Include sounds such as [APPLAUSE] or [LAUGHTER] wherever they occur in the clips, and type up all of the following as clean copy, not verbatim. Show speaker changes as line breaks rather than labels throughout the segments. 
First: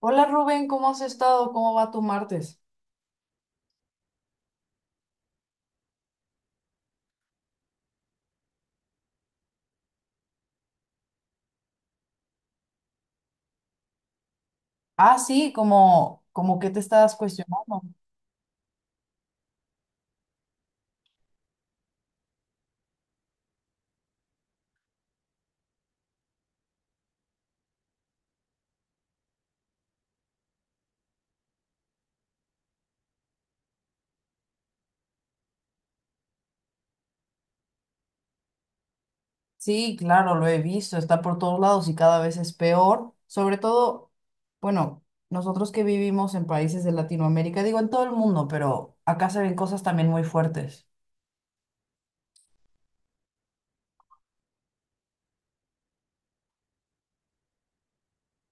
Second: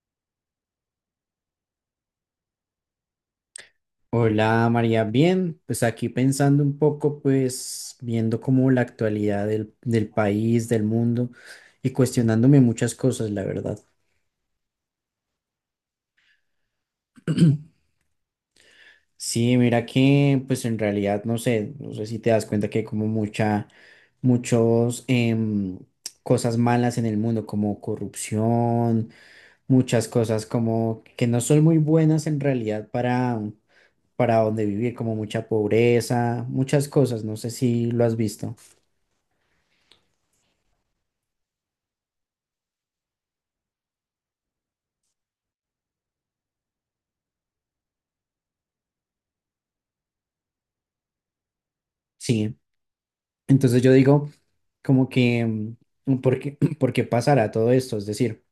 Hola Rubén, ¿cómo has estado? ¿Cómo va tu martes?
Hola María, bien, pues aquí pensando un poco, pues viendo como la actualidad del país, del mundo y cuestionándome muchas cosas, la verdad.
Ah, sí, como que te estás
[CLEARS THROAT]
cuestionando.
Sí, mira que pues en realidad no sé si te das cuenta que hay como mucha, muchos em, cosas malas en el mundo, como corrupción, muchas cosas como que no son muy buenas en realidad para donde vivir, como mucha pobreza, muchas cosas, no sé si lo has visto.
Sí, claro, lo he visto, está por todos lados y cada vez es peor. Sobre todo, bueno, nosotros que vivimos en países de Latinoamérica, digo en todo el mundo, pero acá se ven cosas también muy fuertes.
Sí, entonces yo digo como que, ¿por qué, [CLEARS THROAT] por qué pasará todo esto? Es decir,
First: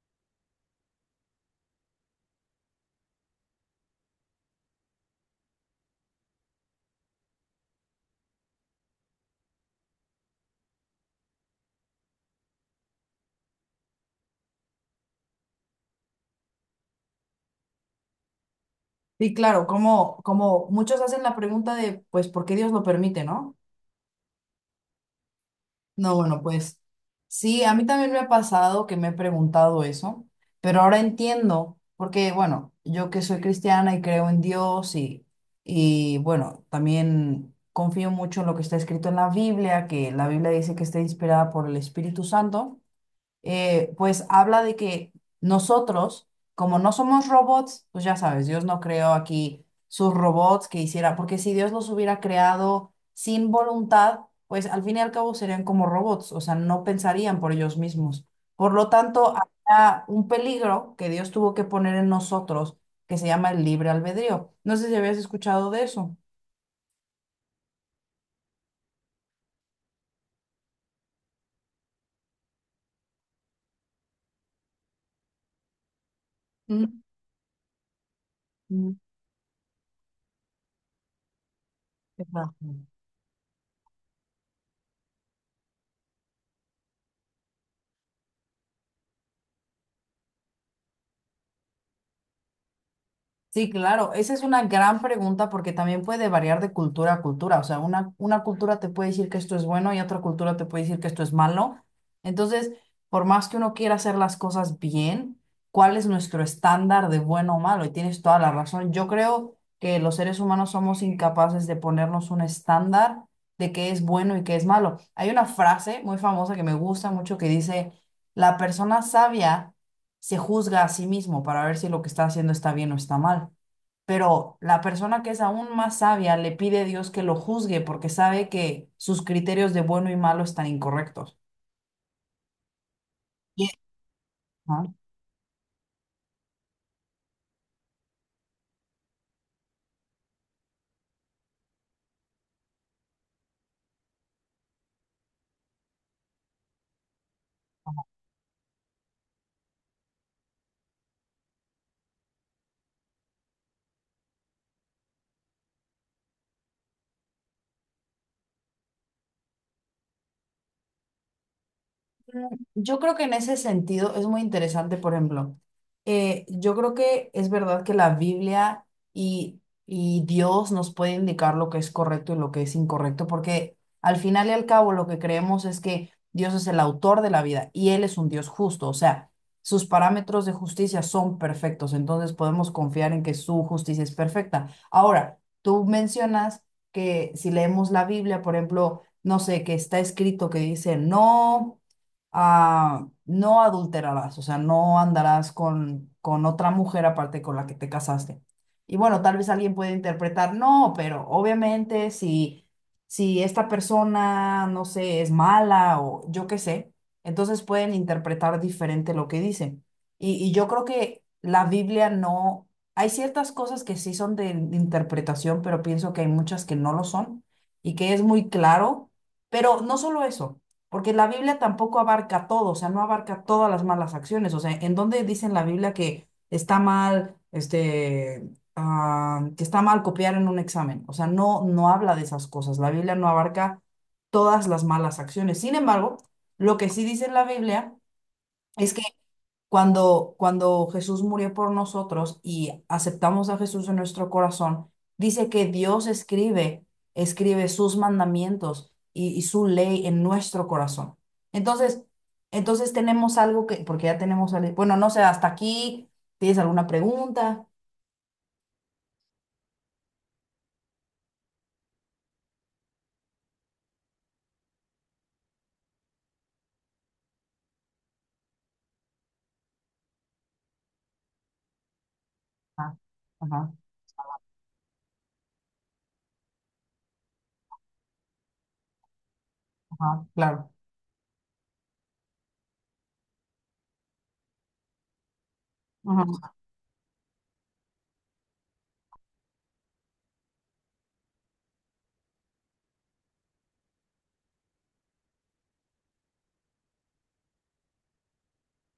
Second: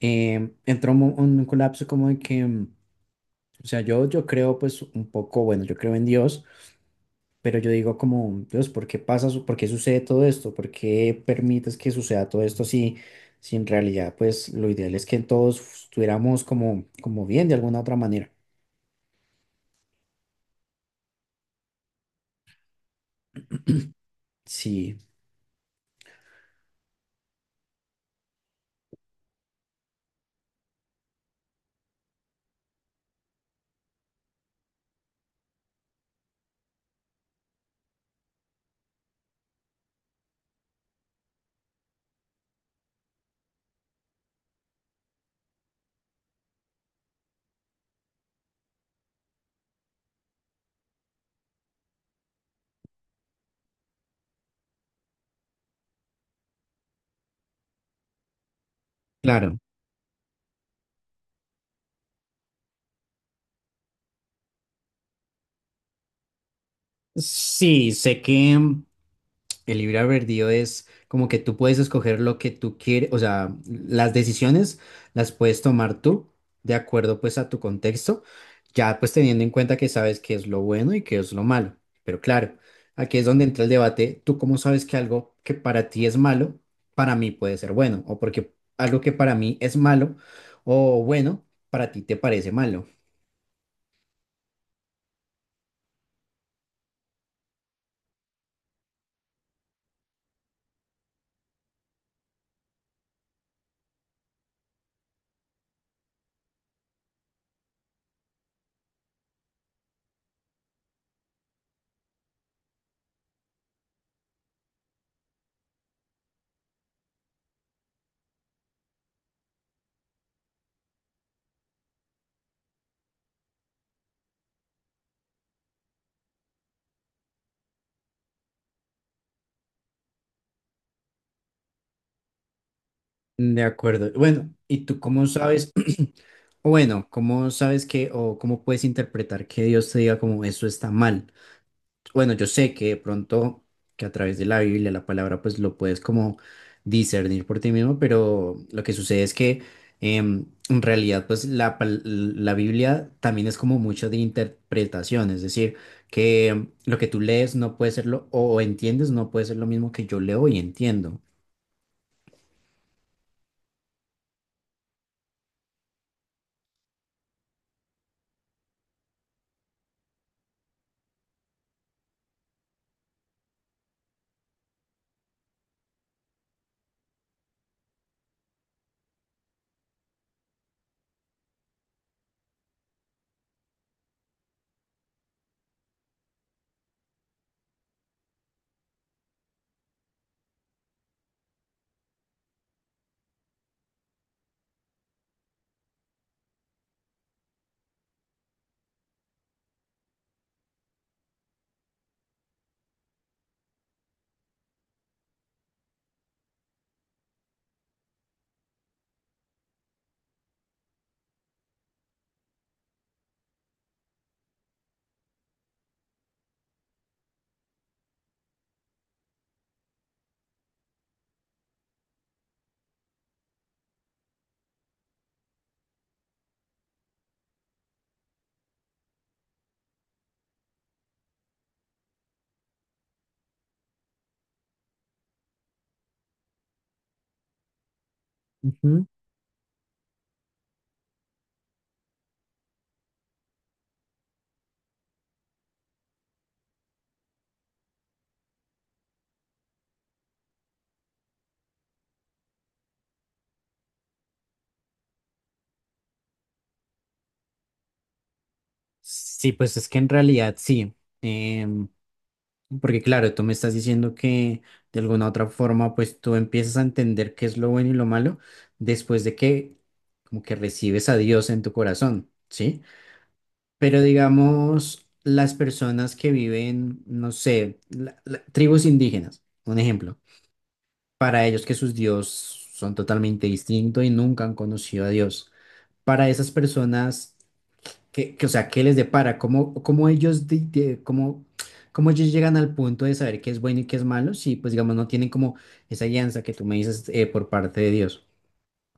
entró un colapso como de o sea, yo creo pues un poco, bueno, yo creo en Dios, pero yo digo como, Dios, ¿ por qué sucede todo esto? ¿Por qué permites que suceda todo esto si, si en realidad pues lo ideal es que todos estuviéramos como, como bien de alguna otra manera?
Sí, claro, como muchos hacen la pregunta de, pues, ¿por qué Dios lo permite, no?
Sí.
No, bueno, pues sí, a mí también me ha pasado que me he preguntado eso, pero ahora entiendo, porque bueno, yo que soy cristiana y creo en Dios y bueno, también confío mucho en lo que está escrito en la Biblia, que la Biblia dice que está inspirada por el Espíritu Santo pues habla de que nosotros, como no somos robots, pues ya sabes, Dios no creó aquí sus robots que hiciera, porque si Dios los hubiera creado sin voluntad, pues al fin y al cabo serían como robots, o sea, no pensarían por ellos mismos. Por lo tanto,
Claro,
había un peligro que Dios tuvo que poner en nosotros, que se llama el libre albedrío. No sé si habías escuchado de eso.
sí, sé que el libre albedrío es como que tú puedes escoger lo que tú quieres, o sea, las decisiones las puedes tomar tú de
Mm,
acuerdo pues a tu contexto,
mm,
ya pues teniendo en cuenta que sabes qué es lo bueno y qué es lo malo. Pero
es verdad.
claro, aquí es donde entra el debate, tú cómo sabes que algo que para ti es malo, para mí puede ser bueno, o porque algo que para mí es malo o bueno, para ti te parece malo.
Sí, claro, esa es una gran pregunta porque también puede variar de cultura a cultura. O sea, una cultura te puede decir que esto es bueno y otra cultura te puede decir que esto es malo. Entonces, por más que uno quiera hacer las cosas bien, ¿cuál es nuestro estándar de bueno o malo? Y tienes toda la razón. Yo creo que los seres humanos somos incapaces de ponernos un estándar de qué es bueno y qué es malo. Hay una frase muy famosa que me gusta mucho que dice, la persona sabia se juzga a sí mismo para ver si lo que está haciendo está bien o está mal. Pero la persona que es aún más sabia le pide a Dios que lo juzgue porque sabe que sus criterios de bueno y malo están incorrectos.
De
Y,
acuerdo. Bueno, ¿y tú cómo sabes, [CLEARS THROAT] o bueno, cómo sabes que, o cómo puedes interpretar que Dios te diga como eso está mal? Bueno, yo sé que de pronto, que a través de la Biblia, la palabra, pues lo puedes como discernir por ti mismo, pero lo que sucede es que en realidad, pues la Biblia también es como mucho de interpretación, es decir, que lo que tú lees no puede ser lo, o entiendes no puede ser lo mismo que yo leo y entiendo.
Yo creo que en ese sentido es muy interesante, por ejemplo, yo creo que es verdad que la Biblia y, y Dios nos puede indicar lo que es correcto y lo que es incorrecto, porque al final y al cabo lo que creemos es que Dios es el autor de la vida y Él es un Dios justo, o sea, sus parámetros de justicia son perfectos, entonces podemos confiar en que su justicia es perfecta. Ahora, tú mencionas que si leemos la Biblia, por ejemplo, no sé, que está escrito que dice no no adulterarás, o sea, no andarás con otra mujer aparte con la que te casaste. Y bueno, tal vez alguien puede interpretar, no, pero obviamente si, si esta persona, no sé, es mala o yo qué sé, entonces pueden interpretar diferente lo que dice. Y yo creo que la Biblia no, hay ciertas cosas que sí son de interpretación, pero pienso que hay muchas que no lo son y que es muy claro. Pero no solo eso. Porque la Biblia tampoco abarca todo, o sea, no abarca todas las malas acciones. O sea, ¿en dónde dice en la Biblia que está mal, este, ah, que está mal copiar en un examen? O sea, no, no habla de esas cosas. La Biblia no abarca todas las malas acciones. Sin embargo, lo que sí dice en la Biblia es que
Ujú.
cuando Jesús murió por nosotros y aceptamos a Jesús en nuestro corazón, dice que Dios escribe, escribe sus mandamientos y su ley en nuestro corazón. Entonces, entonces tenemos algo que, porque ya tenemos, algo- bueno, no sé, hasta aquí, ¿tienes alguna pregunta?
Sí, pues es que en realidad sí. Em, Porque claro, tú me estás diciendo que de alguna otra forma, pues tú empiezas a entender qué es lo bueno y lo malo después de que como que recibes a Dios en tu corazón, ¿sí?
Ah, ajá,
Pero digamos, las personas que viven, no sé, tribus indígenas, un ejemplo,
ajá, claro.
para ellos que sus dios son totalmente distintos y nunca han conocido a Dios. Para esas personas o sea, ¿qué les depara? ¿Cómo, cómo ellos, cómo, cómo ellos llegan al punto de saber qué es bueno y qué es malo? Si, pues, digamos, no tienen como esa guianza que tú me dices por parte de Dios.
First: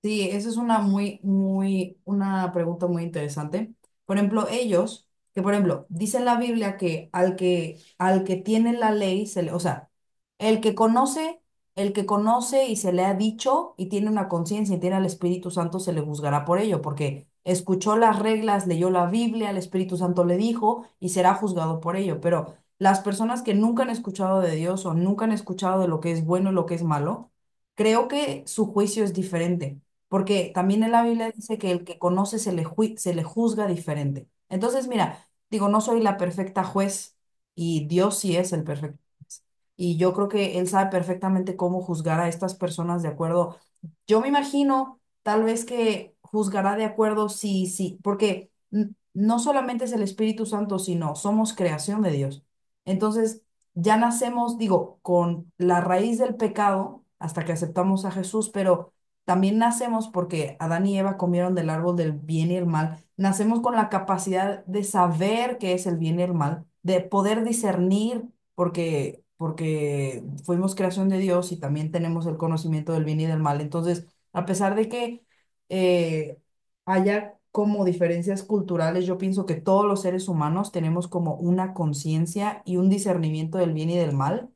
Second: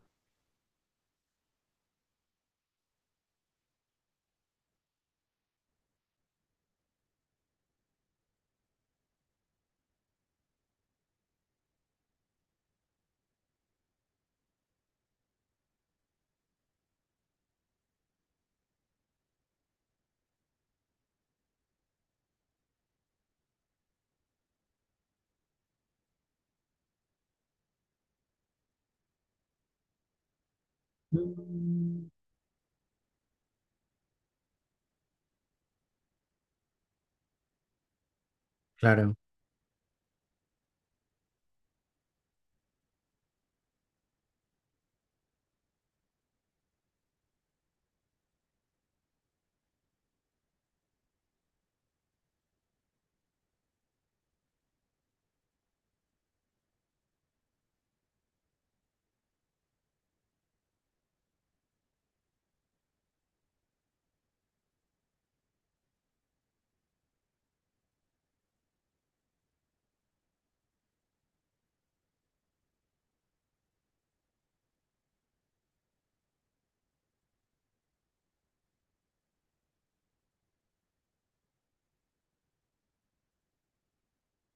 Sí, esa es una muy, muy, una pregunta muy interesante. Por ejemplo, ellos, que por ejemplo, dice la Biblia que al que, al que tiene la ley, se le, o sea, el que conoce, el que conoce y se le ha dicho y tiene una conciencia y tiene al Espíritu Santo, se le juzgará por ello, porque escuchó las reglas, leyó la Biblia, el Espíritu Santo le dijo y será juzgado por ello. Pero las personas que nunca han escuchado de Dios o nunca han escuchado de lo que es bueno y lo que es malo, creo que su juicio es diferente. Porque también en la Biblia dice que el que
Mm,
conoce se le, ju- se le juzga diferente. Entonces, mira, digo, no soy la perfecta juez y Dios sí es el perfecto
claro,
juez. Y yo creo que Él sabe perfectamente cómo juzgar a estas personas de acuerdo. Yo me imagino tal vez que juzgará de acuerdo sí, sí, porque n- no solamente es el Espíritu Santo, sino somos creación de Dios. Entonces, ya nacemos, digo, con la raíz del pecado hasta que aceptamos a Jesús, pero también nacemos porque Adán y Eva comieron del árbol del bien y el mal. Nacemos con la capacidad de saber qué es el bien y el mal, de poder discernir porque fuimos creación de Dios y también tenemos el conocimiento del bien y del mal. Entonces, a pesar de que eh, haya como diferencias culturales, yo pienso que todos los seres humanos tenemos como una conciencia y un discernimiento del bien y del mal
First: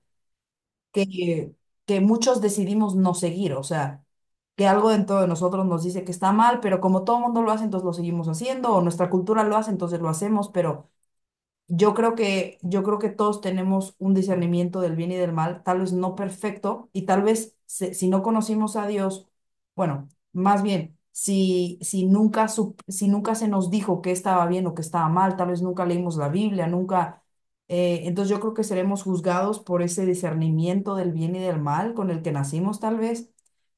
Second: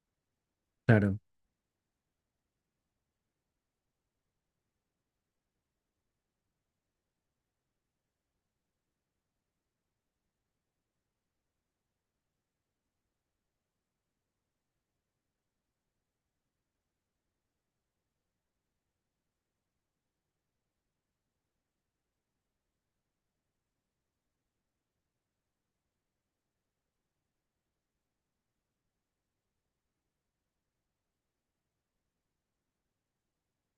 claro,
que, que muchos decidimos no seguir, o sea, que algo dentro de nosotros nos dice que está mal, pero como todo el mundo lo hace, entonces lo seguimos haciendo, o nuestra cultura lo hace, entonces lo hacemos, pero yo creo que todos tenemos un discernimiento del bien y del mal, tal vez no perfecto, y tal vez se- si no conocimos a Dios, bueno, más bien, si, si nunca, sup- si nunca se nos dijo que estaba bien o que estaba mal, tal vez nunca leímos la Biblia, nunca... entonces yo creo que seremos juzgados por ese discernimiento del bien y del mal con el que nacimos, tal vez.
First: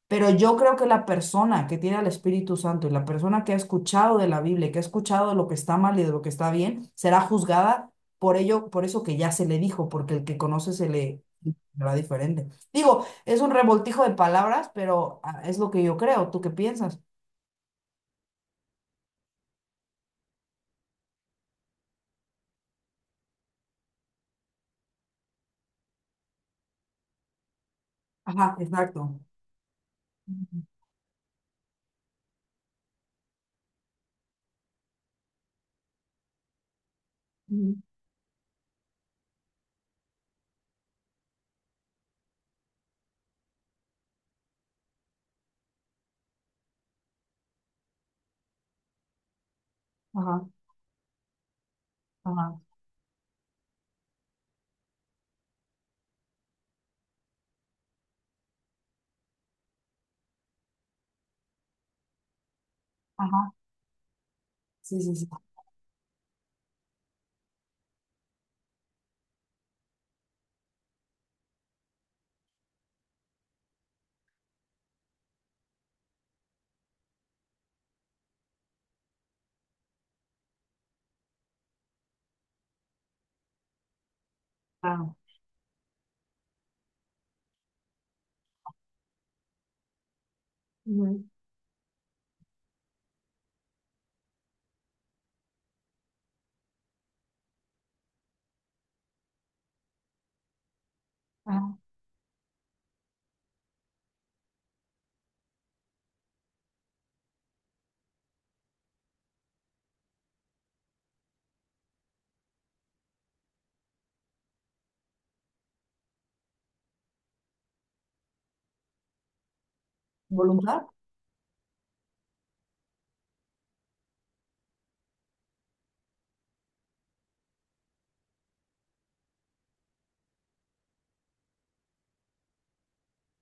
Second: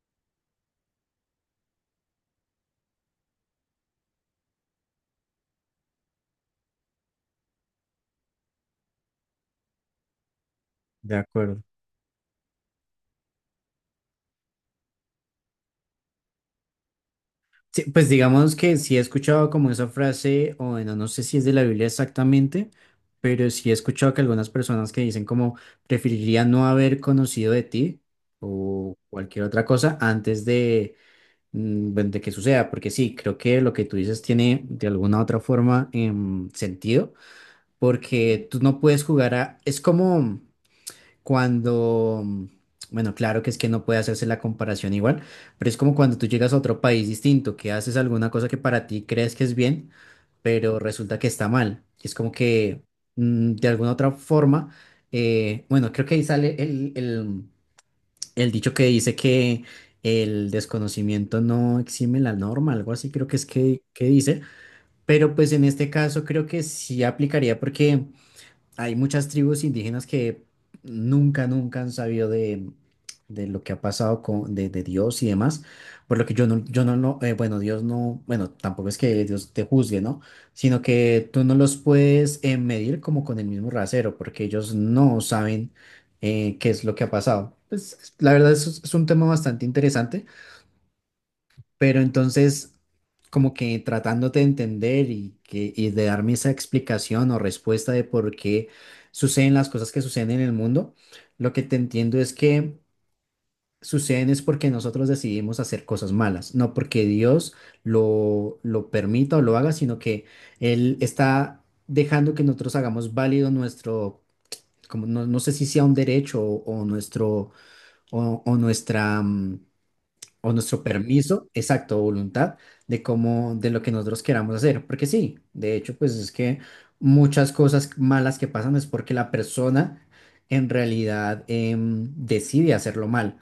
Pero yo creo que la persona que tiene al Espíritu Santo y la persona que ha escuchado de la Biblia, y que ha escuchado de lo que está mal y de lo que está bien, será juzgada por ello, por eso que ya se le dijo, porque el que conoce se
de
le
acuerdo.
será diferente. Digo, es un revoltijo de palabras, pero ah, es lo que yo creo. ¿Tú qué piensas?
Sí, pues digamos que sí he escuchado como esa frase, o bueno, no sé si es de la Biblia exactamente, pero sí he escuchado que algunas personas que dicen como preferiría no haber conocido de ti
Ajá,
o
exacto.
cualquier otra cosa antes
Ujú,
de, bueno, de que suceda, porque sí, creo que lo que tú dices tiene de alguna otra forma sentido,
ujú,
porque tú no puedes jugar a... Es como cuando... bueno, claro que es que no puede hacerse la comparación igual, pero es como cuando tú llegas a otro país distinto, que haces alguna cosa que para ti crees que es bien,
ajá,
pero resulta que está mal. Es como
ajá,
que de alguna otra forma, bueno, creo que ahí sale el dicho que dice que el desconocimiento no exime la norma, algo así creo que es
ajá.
que dice,
Sí, sí, sí.
pero pues en este caso creo que sí aplicaría porque hay muchas tribus indígenas que nunca, nunca han sabido de, lo que ha pasado con, de Dios y demás, por lo que yo no, no bueno, Dios no, bueno, tampoco es que Dios te juzgue, ¿no? Sino que tú no los puedes medir como con el mismo rasero, porque ellos
Claro.
no saben qué es lo que ha pasado. Pues la verdad es un tema bastante interesante.
Ujú,
Pero entonces, como que tratándote de entender y, que, y de darme esa explicación o respuesta de por qué suceden las cosas que suceden en el mundo, lo que
ajá.
te entiendo es que suceden es porque nosotros decidimos hacer cosas malas, no porque Dios lo permita o lo haga, sino que Él está dejando que nosotros hagamos válido nuestro, como no sé si sea un derecho o nuestro, o nuestra... o
¿Voluntad?
nuestro permiso, exacto, voluntad de cómo, de lo que nosotros queramos hacer. Porque sí, de hecho, pues es que muchas cosas malas que pasan es porque la persona en realidad decide hacerlo mal.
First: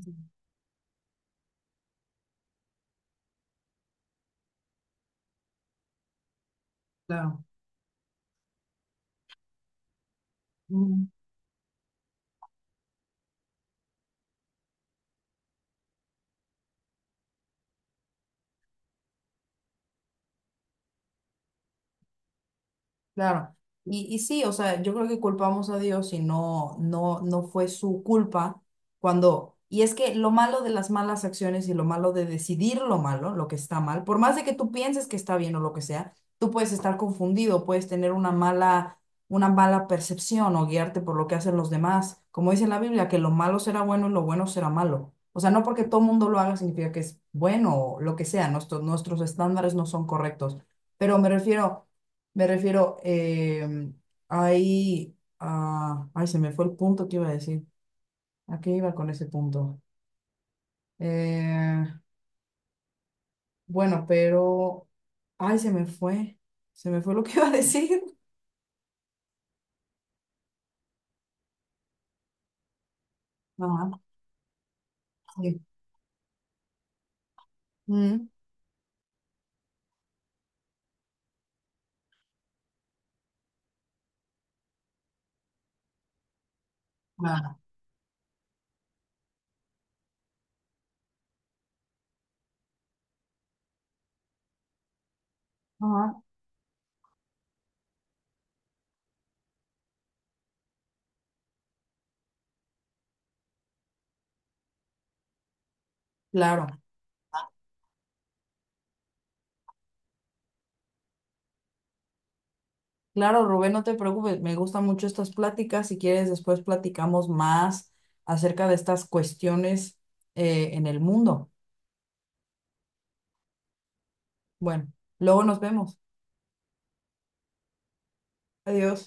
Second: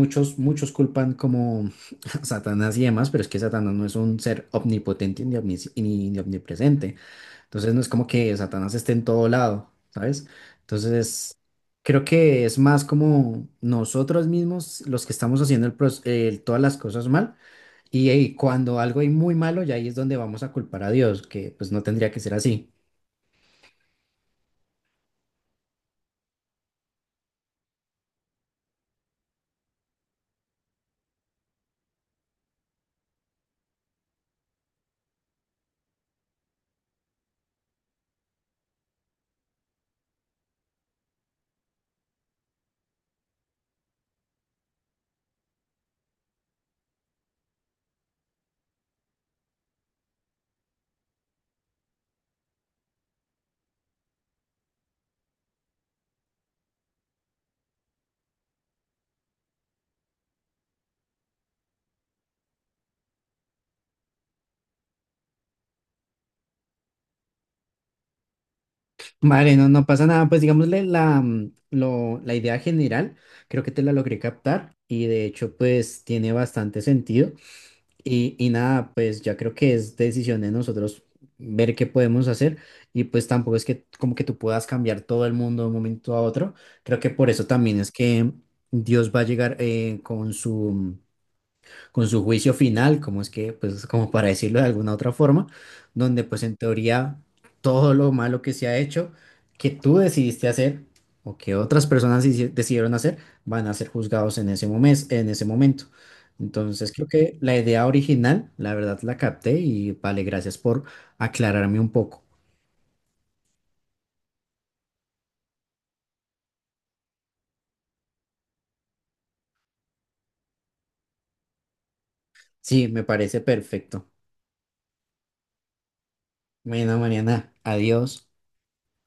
Sí,
muchos culpan como [LAUGHS] a Satanás y demás, pero es que Satanás no es un ser omnipotente ni ni omnipresente.
claro.
Entonces no es como que Satanás esté en todo lado, ¿sabes? Entonces creo que es más como nosotros mismos los que estamos haciendo todas las cosas mal y, cuando algo hay muy malo ya ahí es donde vamos a culpar a Dios, que pues no tendría que ser así.
Claro. Y sí, o sea, yo creo que culpamos a Dios y no, no, no fue su culpa cuando... Y es que lo malo de las malas acciones y lo malo de decidir lo malo, lo que está mal, por más de que tú pienses que está bien o lo que sea, tú puedes estar confundido, puedes tener una mala percepción o guiarte por lo que hacen los demás. Como dice la Biblia, que lo malo será bueno y lo bueno será malo. O sea, no porque todo mundo lo haga significa que es bueno o lo que sea, nuestros estándares no son correctos. Pero me refiero... Me refiero, ahí, ah, ay, se me fue el punto que iba a decir. ¿A qué iba con ese punto? Eh, bueno, pero, ay, se me fue lo que iba a decir.
Vale, no, no pasa nada, pues digámosle la idea general,
[LAUGHS]
creo que te la
Ajá,
logré captar y de hecho
sí.
pues tiene bastante sentido.
Mm,
Y nada, pues ya creo que es decisión de nosotros ver qué podemos hacer y pues tampoco es que como que tú puedas cambiar todo el mundo de un momento a otro. Creo que por eso
ah,
también es que Dios va a llegar con su juicio final, como es que, pues como para decirlo de alguna otra forma,
ajá,
donde pues en teoría todo lo malo que se ha hecho, que tú decidiste hacer o que otras personas decidieron hacer, van a ser juzgados en ese momento, en ese momento.
claro,
Entonces creo que la idea original, la verdad la capté y vale, gracias por aclararme un poco.
claro, Rubén, no te preocupes, me gustan mucho estas pláticas. Si quieres, después platicamos más acerca de estas cuestiones en el mundo.
Sí, me parece perfecto.
Bueno, luego nos vemos.
Bueno, Mariana, adiós.
Adiós.